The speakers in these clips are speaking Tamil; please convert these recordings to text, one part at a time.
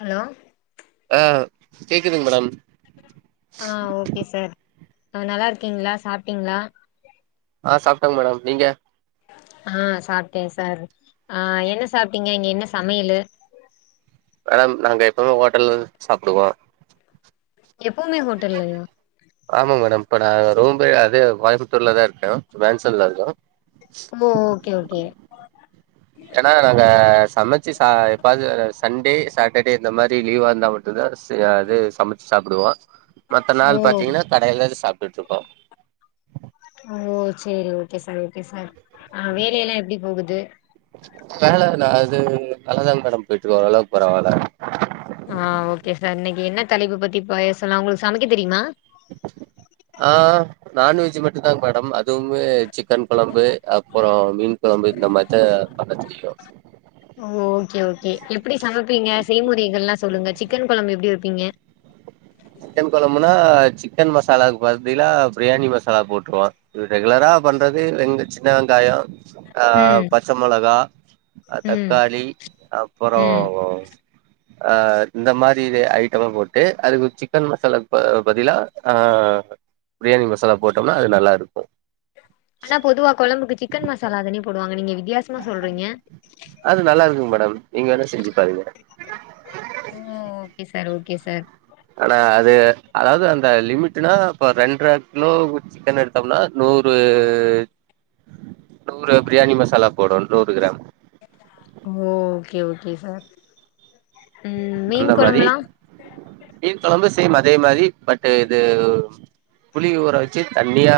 ஹலோ ஆஹ் கேக்குதுங் மேடம் ஆஹ் ஓகே சார் நல்லா இருக்கீங்களா சாப்ட்டீங்ளா ஆஹ் சாப்ட்ட மேடம் நீங்க ஆஹ் சாப்புட்டே சார் ஆஹ் என்ன சாப்ட்டீங்க இங்க என்ன சமையலு மேடம் நாங்க எப்பவுமே ஹோட்டல்ல தா சாப்புடுவோம் எப்பவுமே ஹோட்டல்லையா ஆமா மேடம் இப்ப நான் ரொம்ப பே அதே கோயம்புத்தூர்லா தான் இருக்கேன் வேன்சன் ல தா மோ ஓகே ஓகே ஏன்னா நாங்க சமைச்சு சா எப்பாவது சண்டே சாட்டர்டே இந்த மாரி லீவா இருந்தா மட்டுந்தா செ அது சமைச்சு சாப்டுவோ மத்த ஓ நாள் பாத்தீங்கன்னா கடையிலயேதா சாப் [unintelligible] ஓ சேரி ஓகே சார் ஓகே சார் ஆஹ் வேலயெல்லா எப்டி போகுது வேல நா அது நல்லாதாங்க மேடம் போயிட்ருக்கு ஓரளவுக்கு பரவால்ல ஆஹ் ஓகே சார் இன்னைக்கி என்ன தலைப்பு பத்தி பேசலா உங்களுக்கு சமைக்க தெரியுமா ஆஹ் நான்வெஜ் மட்டும்தா மேடம் அதுவுமே சிக்கன் கொழம்பு அப்புறோ மீன் கொழம்பு இந்த மாரிதா பண்ண தெரியு ஓ ஓகே ஓகே எப்டி சமைப்பீங்க செய்முறைகள் எல்லாம் சொல்லுங்க சிக்கன் குழம்பு எப்டி வைப்பீங்க சிக்கன் குழம்புனா சிக்கன் மசாலாக்கு பத்திலா பிரியாணி மசாலா போட்டுருவோம் இது ரெகுலரா பண்றது வெங்க சின்ன வெங்காயம் அஹ ம் பச்ச மிளகா ம் தக்காளி அப்பறம் ம் அ இந்த மாரி ஐட்டம் போட்டு அதுக்குசிக் சிக்கன் மசாலா பதிலா ஆ பிரியாணி மசாலா போட்டோம்னா அது நல்லா இருக்கும் ஆனா பொதுவா குழம்புக்கு சிக்கன் மசாலா தானே போடுவாங்க நீங்க வித்தியாசமா சொல்றீங்க அது நல்லா இருக்குங்க மேடம் நீங்க வேணுணாம் செஞ்சு பாருங்க ஓகே சார் ஓகே சார் ஆனா அது அதாவது அந்த லிமிட்னா இப்ப ரெண்ட கிலோ சிக்கன் எடுத்தோம்னா நூறு நூறு பிரியாணி மசாலா போடும் நூறு கிராம் ஓ ஓகே ஓகே சார் ம் மீன் அந்த மாதிரி கொழம்புலா மீன்குழம்பு அதே மாரி பட் இது புளி ஊற வச்சு தண்ணியா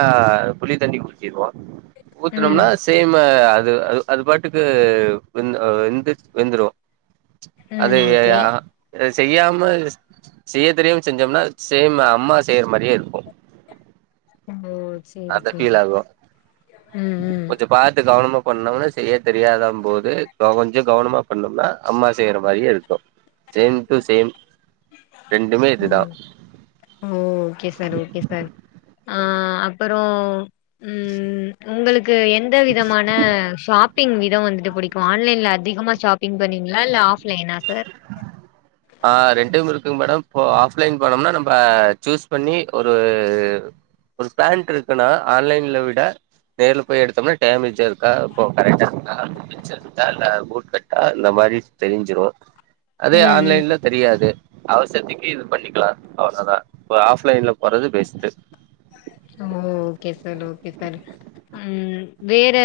புளி தண்ணி ஊத்திருவோம் ம் ஊத்தனம்னா சேம் அதே அது அ அது பாட்டுக் ந்து ந்து வெந்துரு ம் ஓகே ஆ செய்யாம இரு செய்ய தெரியும் செஞ்சோம்னா செம் அம்மா செய்ற மாரியே இருக்கும் ஓ செரி செரி ம் ம் ஒண்ணுமே செய்யத் தெரியாதம் போது கொஞ்ச கவனமா பண்ணோம்னா அம்மா செய்யற மாரியே இருக்கு சேம் டு சேம் ரெண்டுமே ஓ இதுதா ஓகே சார் ஓகே சார் அஹ் அப்பறம் உம் உங்களுக்கு எந்த விதமான ஷாப்பிங் வித எங்க வந்து பிடிக்கும் ஆன்லைன்ல அதிகமா ஷாப்பிங் பண்ணீங்களா இல்ல ஆப்லைனா சார் ஆ ரெண்டும்யும் இருக்குங்க மேடம் இப்ப ஆஃப்லைன் போனோம்னா நம்ம சூஸ் பண்ணி ஒரு ஒரு பேண்டட் இருக்குன்னா ஆன்லைன்ல விட நேர்ல போய் எடுத்தோம்னா டேமேஜா இருக்கா இப்ப கரெகா இருக்காா இல்ல பூட் கட்டா இந்த மாரி தெரிஞ்சிரும் உம் உம் அது அவசத்துக்கே இது பண்ணிக்கலா அவ்ளதா ஒரு ஆப்லைன்ல வறது பெஷ்டு ஓ ஓகே சார் ஓகே சார் உம் வேற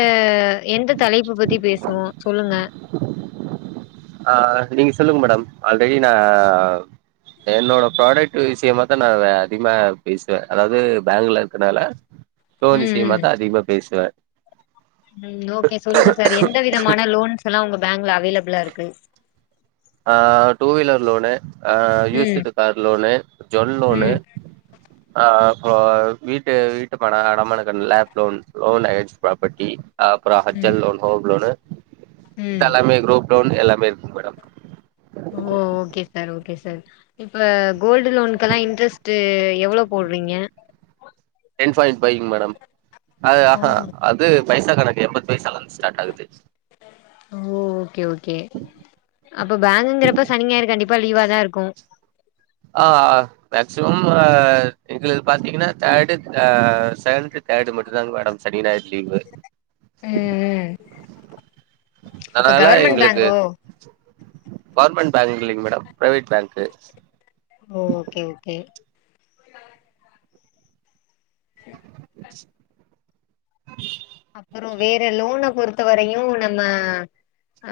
எந்த தலைப்பு பத்தி பேசுவோ சொல்லுங்க ஆஹ நீங்க சொல்லுங்க மேடம் ஆல்ரெடி நான் என்னோட ப்ராடக்ட் விஷயமாத்தா நா அதிகமா பேசுவே அதாவது பேங்குல இருக்கனால லோன் விசயமா தா அதிகமா பேசுவே உம் ஓகே சொல்லுங்க சார் எந்த விதமான லோன்ஸ்ல்லா உங்க பேங்குல அவேலபிளா இருக்கு ஆஹ டூ வீலர் லோனு அஹ ம் யூசுது கார் லோனு ஜொல் லோனு ம் ஆஹ அ வீட்டு வீட்டு மன அடமானக் லப் டோன் லோன் ப்ராப்பர்டி ஹ அப்புற ம் ஹஜ்ஜல் லோன் ஹோம் லோனு ம் ங்ல்லாமே குரூப் லோன் எல்லாம் மேற்கு மேடம் ஓ ஓ ஓகே சார் ஓகே சார் இப்ப கோல்டு லோனுகெல்லா இன்ரெஸ்டு எவ்ளோ போடுறீங்க டேன் ஃபயில் பைக் மேடம் அ ஓ ஆஹ அது பைசா கனக்கு எம்பது பைசாலந்து ஸ்ட்டாகுது ஓ ஓகே ஓகே அப்ப பேங்குங்குறப்ப சனிஞாயிறு கண்டிப்பா லீவா தா இருக்கு ஆஹ ஆஹ மேக்சிமம் ஹ எதுல பாத்தீங்கன்னா தேர்டுஹ செகண்ட தேர்டு மட்டும் தான் மேடம் சனி ஞாயிறு லீவு உம் உம் அப்ப அதனால கவர்மெண் எங்களுக்கு பேங்கோ கவர்மெண்ட் பேங்கு இல்லிங்க மேடம் பிரைவேட்பேங்க்கு ஓ ஓகே ஓகே [inaudible] அப்புற வேற லோன பொறுத்த வரையு நம்ம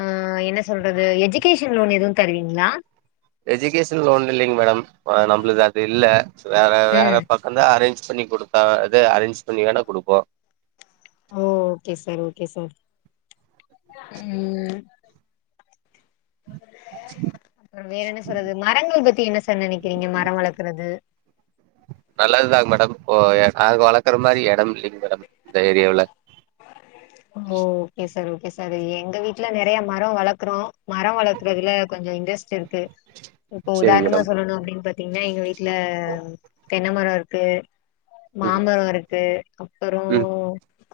அஹ என்ன சொல்றது எஜுகேஷன் லோன் எதுவு தருவீங்களா எஜுகேஷன் லோன் இல்லைங் மேடம் ஆ நம்புளுது அது இல்ல வேற வேற ம் பக்கம் தா அரேஞ்ச் பண்ணி கொடுத்தா அத அரேஞ்ச் பண்ணி வேணா குடுப்போம் ஓ ஓகே சார் ஓகே சார் உம் அப்புற வேற என்ன சொல்றது மரங்கள் பத்தி என்ன சார் நினைக்கிறீங்க மர வளக்குறது நல்லதுதாங்க மேடம் ஓ நாங்க வளர்க்குற மாரி இடம் இல்லைங்க மேடம் இந்த ஏரியாவுல ஓ ஓகே சார் ஓகே சார் செரி எங்க வீட்டுல நெறைய மரம் வளக்குறோம் மரம் வளக்குறதுல கொஞ்ச இன்ட்ரெஸ்ட் இருக்கு க்கு இப்போ சரிங்க உதாரணமா மேடம் சொல்லணு அப்புடின்னு பத் பாத்தீங்கன்னா எங்க வீட்ல தென்னமரம் இருக்கு ம் மாமர இருக்கு அப்புறோ ம்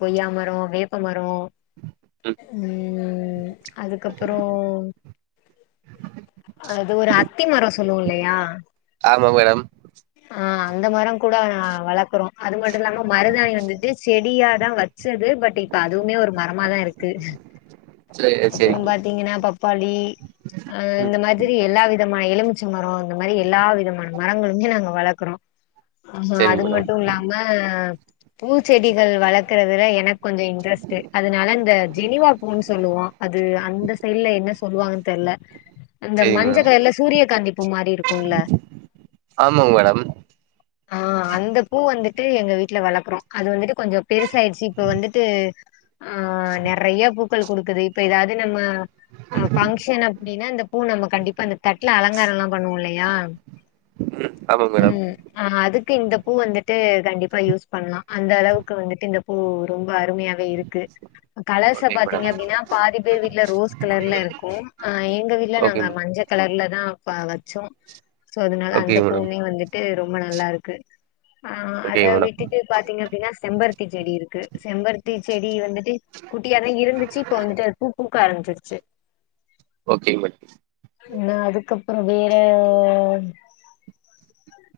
கொய்யா மரோ வேப்ப ப்ப மரோம் ம் ம் அதுக்கப்பறோம் அது ஒரு அத்தி மரம் சொல்லுவோம் இல்லயா [inaudible] ஆ அந்த மரோம் கூட நான் வளக்குறோம் அது மட்டும் இல்லாம மருதாணி வந்துட்டு செடியா இப்ப தான் வச்சது பட் இப்ப அதுவுமே ஒரு மரமாதான் இருக்கு சரி சரி அப்புறோம் பாத்தீங்கன்னா பப்பாளி அ ம் இந்த மாதிரி எல்லா விதமா மா எலுமிச்ச மரம் மாரி எல்லா விதமான மரங்களுமே நாங்க வளக்குறோ ஆ சரிங்க அது மேடம் மட்டும் இல்லாம பூச்செடிகள் வள இருக்குறதுல எனக்கு கொஞ்சோம் இன்ட்ரெஸ்ட் அதனால இந்த ஜெனிவா பூன்னு சொல்லுவோம் அது அந்த சைடல என்ன சொல்லுவாங்கன்னு தெர்ல அந்த சரிங்க மஞ்ச மேடம் கலர்ல சூரிய காந்தி பூ மாரி இருக்குல ஆமாங்க மேடம் ஆ அந்த பூ வந்து நட்டு எங்க வீட்டுல வளக்குறோம் அது வந்துட்டு கொஞ்சோம் பெருசாயிடுச்சு இப்ப வந்துட்டு ஆ நெறைய பூ பூக்கள்குடுக்குதே இப்ப ஏதாவது நம்ம ஹ பங்க்ஷன் அப்டின்னா இந்த பூ நம்ம கண்டிப்பா அந்த தட்ல அலங்காரம்லாம் பண்ணுவோம் இல்லயா ஆமாங்க மேடம் ம் அதுக் இந்த பூ வந்துட்டு கண்டிப்பா யூஸ் பண்லாம் அந்த அளவுக்கு வந்துட்டு இந்த பூ ரொம்ப அருமையாவே இருக்கு கலர்ஸ ஓகேங்க பாத்தீங்க மேடம் அப்டின்னா பாதி பேர் வீட்ல ரோஸ் கலர்ல இருக்கும் ஹ எங்க வீட்ல ஓகே நாங்க மஞ்ச கலர்ல ஏனா‌அப்ப வச்சோம் சோ அதுனால அந்த ஓகேங்க மேடம் பூவுமே வந்துட்டு ரொம்ப நல்லா இருக்கு ஆ அத ஓகேங்க மேடம் விட்டுட்டு பாத்தீங்க அப்டின்னா செம்பருத்தி செடி இருக்கு செம்பருத்தி செடி வந்து குட்டிய தான் இருந்துச்சு பூ பூக்க ஆரம்பிச்சிருச்சு ஓகேங் மேடம் அப்புறம் வேற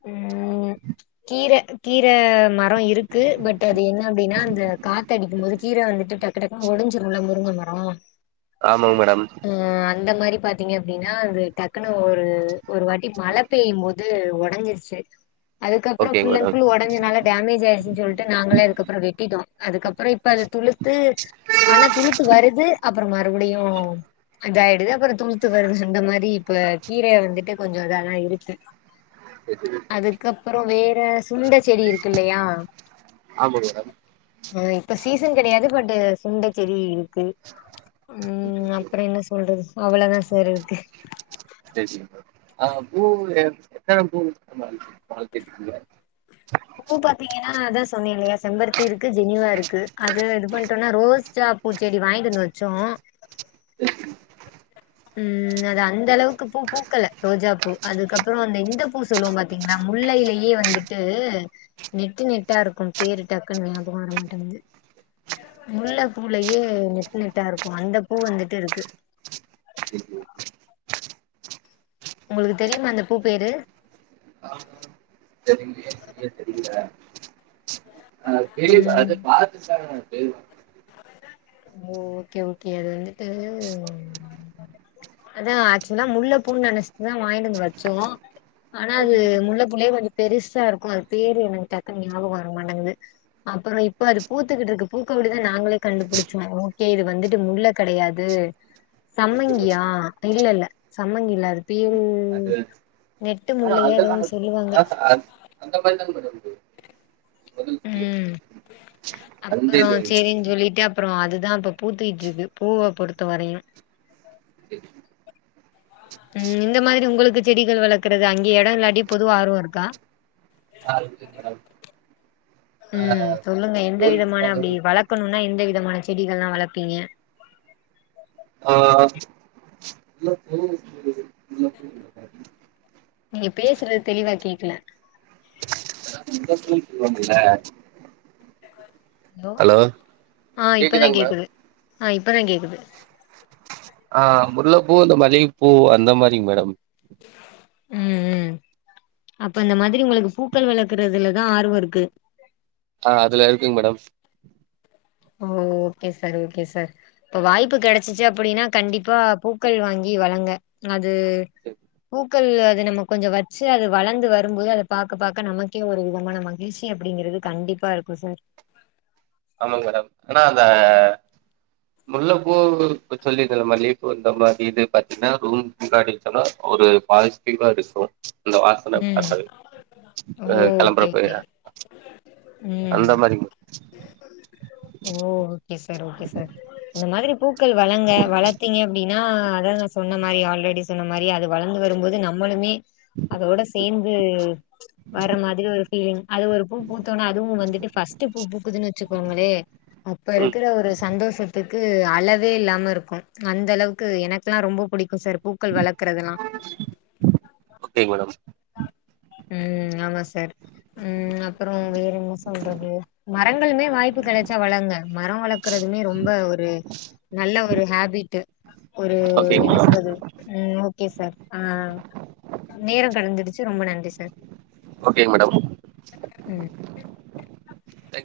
உம் கீர கீர மரம் இருக்கு பட் அது என்ன அப்படின்னா அது எண்ண காத்துஅடிக்கும்போது கீர வந்துட்டு டக்கு டக்குனு ஒடிஞ்சுரும்லா முருங்க மரம் ஆஹ் ஆமாம் மேடம் மாரி பாத்தீங்க அப்படின்னா அது டக்குனு ஒரு ஒரு வாட்டி மழ பெய்யும் போது இது வட் நனஞ்சிருச்சு அதுக்கப்புறம் ஓகேங்க ஃபுல் அண்ட் மேடம் ஃபுல் உடஞ்சனால டேமேஜ் ஆயிடுச்சன்னு சொல்லிட்டு நாங்களே அதுக்கப்புறம் வெட்டிட்டோம் அதுக்கப்புறம் இப்ப அது துளுத்து ஆனா துளுத்து வருது அப்புறம் மறுபடியும் இதாயி இதப்பாரு துளுத்து வருது சொன்ன மாரி இப்ப கீரைய வந்துட்டு கொஞ்சம் இதான் இரு விடுட் அது அப்புறம் வேற சுண்ட செடி இருக்கு இல்லையா ஆமாங்க மேடம் ஆஹ் இப்ப சீசன் கிடையாது பட் சுண்டை செடி உம் அப்புறம் என்ன சொல்றது அவ்வளவுதான் சார் இருக்கு தேசிய சங்க ஆஹ் பூ எத்தனை பூ வா பூ பாத்தீங்கன்னா அதான் சொன்னேன் இல்லையா செம்பருத்தி இருக்கு ஜெனிவா இருக்கு அது இது பண்ணிட்டோம்னா ரோஸ்ஜா பூச்செடி வாங்கிட்டு இருந்து வச்சோம் உம் அது அந்த அளவுக்கு பூ பூக்கல ரோஜா பூ அதுக்கப்புறம் அந்த எந்த பூ சொல்லுவோம் பாத்தீங்களா முல்லையிலயே வந்துட்டு நெட்டு நெட்டா இருக்கும் பேரு டக்குன்னு ஞாபகம் வரமாட்டேது முல்லை பூலயே நெட்டு நெட்டா இருக்கும் அந்த பூ வந்துட்டு இருக்கு உங்களுக்கு தெரியுமா அந்த பூ பேரு அது பெரிய ம் அது பாத்து எழுது ஓ ஓகே ஓகே அது வந்துட்டு அதான் ஆக்சுவலா முல்ல பூண்ணு நினைச்சுட்டுதான் வாங்கிட்டு வந்து வச்சோம் ஆனா அது முல்ல பூவுலே வந் பெருசா இருக்கும் அது பேரு எனக்கு டக்குனு ஞாபகம் வரமாட்டேங்குது அப்புறம் இப்போ அது பூத்துக்கிட்டு இருக்கு பூக்கவிட்டு தான் நாங்களே கண்டுபிடிச் சோம் ஓகே இது வந்துட்டு முல்ல கிடையாது சம்மங்கியா இல்ல இல்ல சம்மங்கி இல்ல அது பேரு அ முல்லையா ஏதோ ஒன்னு சொல்லுவாங்க அந்த மாதிரி தான் உம் அப்புறம் செரின்னு சொல்லிட்டு அப்புறம் அதுதான் இப்ப பூத்திக்கிட்டிருக்கு பூவ பொறுத்த வரையும் உம் இந்த மாதிரி உங்களுக்கு செடிகள் வளர்க்கறது அங்கே இடம் இல்லாட்டியும் பொதுவா ஆர்வம் இருக்கா உம் சொல்லுங்க எந்த விதமான அப்டி வளர்க்கணும்னா எந்த விதமான செடிகெல்லாம் வளர்ப்பீங்க நீங்க பேசுறது தெளிவா கேக்கல சச்சு ஹலோ கேக்குதாங்க மேடம் அஹ இப்பதான் கேக்குது அஹ முல்லப்பூ இந்த மல்லிகைப்பூ அந்த மாரிங்க மேடம் ம்ம் அப்ப அது மாதிரி உங்களுக்கு பூக்கள் வளக்குறதுலதான் ஆர்வம் இருக்கு ஹ் அதுல இருக்குங்க மேடம் ஓ ஓகே சார் ஓகே சார் இப்ப வாய்ப்பு கிடைச்சிச்சு அப்படின்னா கண்டிப்பா பூக்கள் வாங்கி வழங்க இது சரி. உக் பொள் அதை நம்ம கொஞ்சம் வச்சு அது வளர்ந்து வரும்போது அதை பாாரக்க பாார்கக்க நமக்கே ஒரு விதமான மகிழ்ச்சி அப்படிங்கறிறது கண்டிப்பா இருக்கும் சார் ஆமா மேடம் ஆனா அந்த முள்ளப்பூ இ சொல்லிிருந்தம் மல்லிப்பூ இந்த மாதிரி இது பாத்தீங்கன்னா ரூம்ாடி சொன்னா ஒரு பாசிட்டிவா இருக்கு [unintelligible] ம் அந்த வாசன ம் ச ஓ கெளம்புற ஓகே போ ஓகே ம் அந்த மாதிரிங் ஓ [inaudible] ஓகே சார் ஓகே சார் இந்த மாதிரி பூக்கள் வழங்க வளர்த்தீங்க அப்படின்னா அதான் நான் சொன்ன மாரி ஆல்ரெடி சொன்ன மாதிரி அது வளர்ந்து வரும்போது நம்ளுமே அதோட சேம் ம்ம் வர மாதிரி ஒரு ஃபீலிங் அது ஒரு பூ பூத்தோனா அதுவும் வந்துட்டு ஃர்ஸ்ட்ட் பூ பூக்குதுன்னு வச்சுக்கோங்களே [unintelligible] இப்ப ம் இருக்கிற ஒரு சந்தோஷத்துக் க்கு அளவே இல்லாம இருக்கும் அந்த அளவுக்கு எனக்கெல்லாம் ரொம்ப பிடிக்கும் சார் பூக்கள் வளர்க்கறதுல்லாம் ஓகேங்க மேடம் ம் ஆமா சார் ம் அப்புறம் வேற என்ன சொல்றது மரங்களுமே வாய்ப்பு கெடச்சா வளங்க மரம் வளர்க்கறதுமே ரொம்ப ஒரு நல்ல ஒரு ஹேபிட்டு ஒரு என்ன ஓகேங்களா சொல்றது ம் கே சார் ஆஆ நேரம் கடந்துடுச்சு ரொம்ப நன் எஸ் சார் ஓகே மேடம் ம் தேங்க்